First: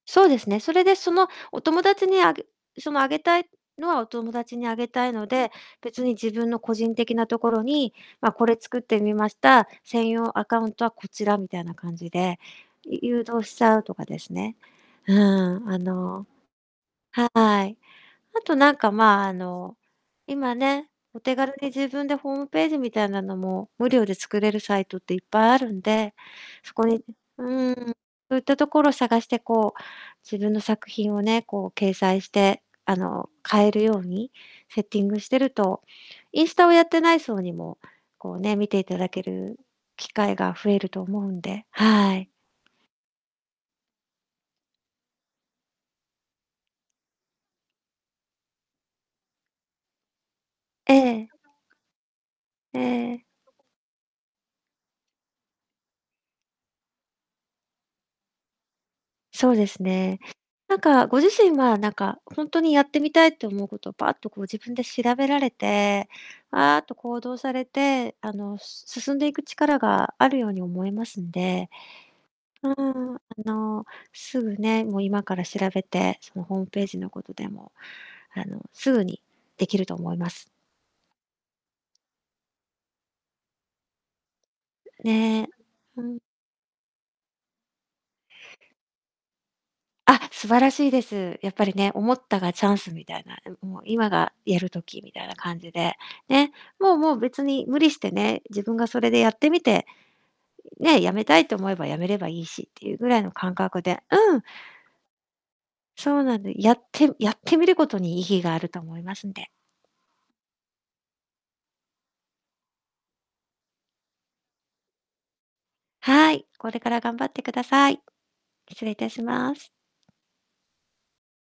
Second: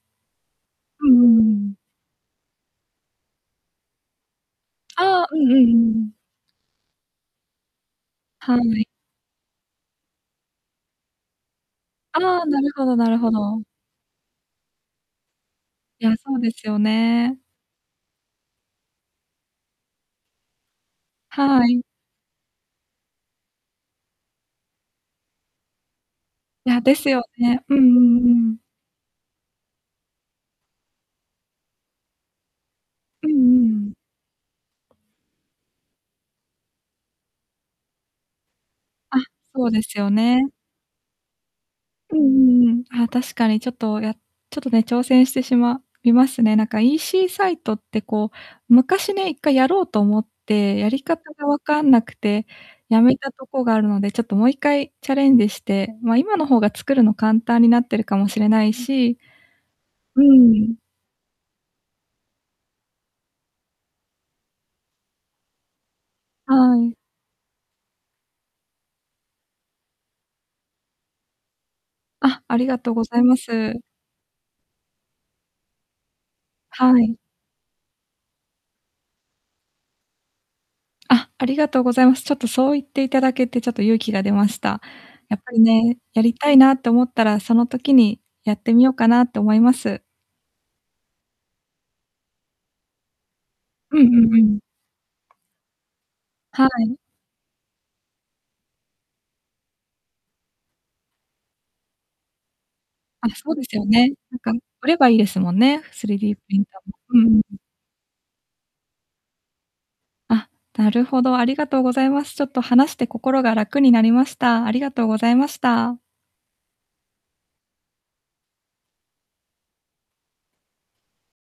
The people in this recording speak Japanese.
そうですね。それで、うそんの、うんうんおうん。友達にあげその、あげたいのはお友達にあげたいあのあ、うんで、うんうんう別ん。に、自分の個人的なところに、ま、これは作っい。てみました、専用アカウントはこちら、みたいな感じで、ああ、なるほどいなる誘ほ導しど。ちゃうとかですね。うん、あいや、のそうですよはね。い、あとなんか、まあ、あの、今ね、お手軽はにい。自分でホームページみたいなのも、無料で作れるサイトっていっぱいあるんで、いそや、こでにすようね。ううんーん、うんそうういったん。ところ探して、こう、自分の作品をね、こう、掲載して、あうの、んうん-買えるうん。ようにセッティングしてると、インスタをやってない層にも、こう、ね、見ていただあ、けるそうです機よ会ね。が増えると思うんで、はうんうい。んうん、あ、確かに、ちょっと、やちょっとね、挑戦してしまいますね。なんか EC サイトって、こう昔ね、一回やろうと思って、やえり方え。が分かんなくてえええやめえ。たとこがあるので、ちょっともう一回チャレンジして、ま、今の方が作るの簡単になってるかもしれないしそうですね。うん。なんか、ご自身は、なんか、ほんとにやってみたいと思うこと、パッとこう、自分で調べられて、はパーッとい。行動されて、あの、す進んでいく力があるように思いますんで、あ、ありうーがとうごん、ざあいます。の、すぐね、もう今から調べて、その、ホームページはのい。ことでも、あの、すぐにできると思います。あ、ありがとうございます。ちょっとそう言っていただけて、ちょっと勇気が出ました。うん、やっね、ぱりね、うん。やりたいなと思ったら、その時にやってみようかなと思います。あ、素晴らしいです。やっぱりね、思ったがチャンスみたいな、ん、もううん今うがんうやん。る時みたいな感じで、ね。はもうい。もう、別に無理してね、自分がそれでやってみて、ね、止めたいと思えば止めればいいしっていうぐらいあ、のそう感です覚よでね。なうんん。か売ればいいですもんね、スリそーうディーなプんリでンやタっーも。てうやんっうてん。みることに意義があると思いますんで。あ、なるほど、ありがとうございます。ちょっと話して心が楽になりました。ありがとうございました。はい。これから頑張ってください。失礼いたします。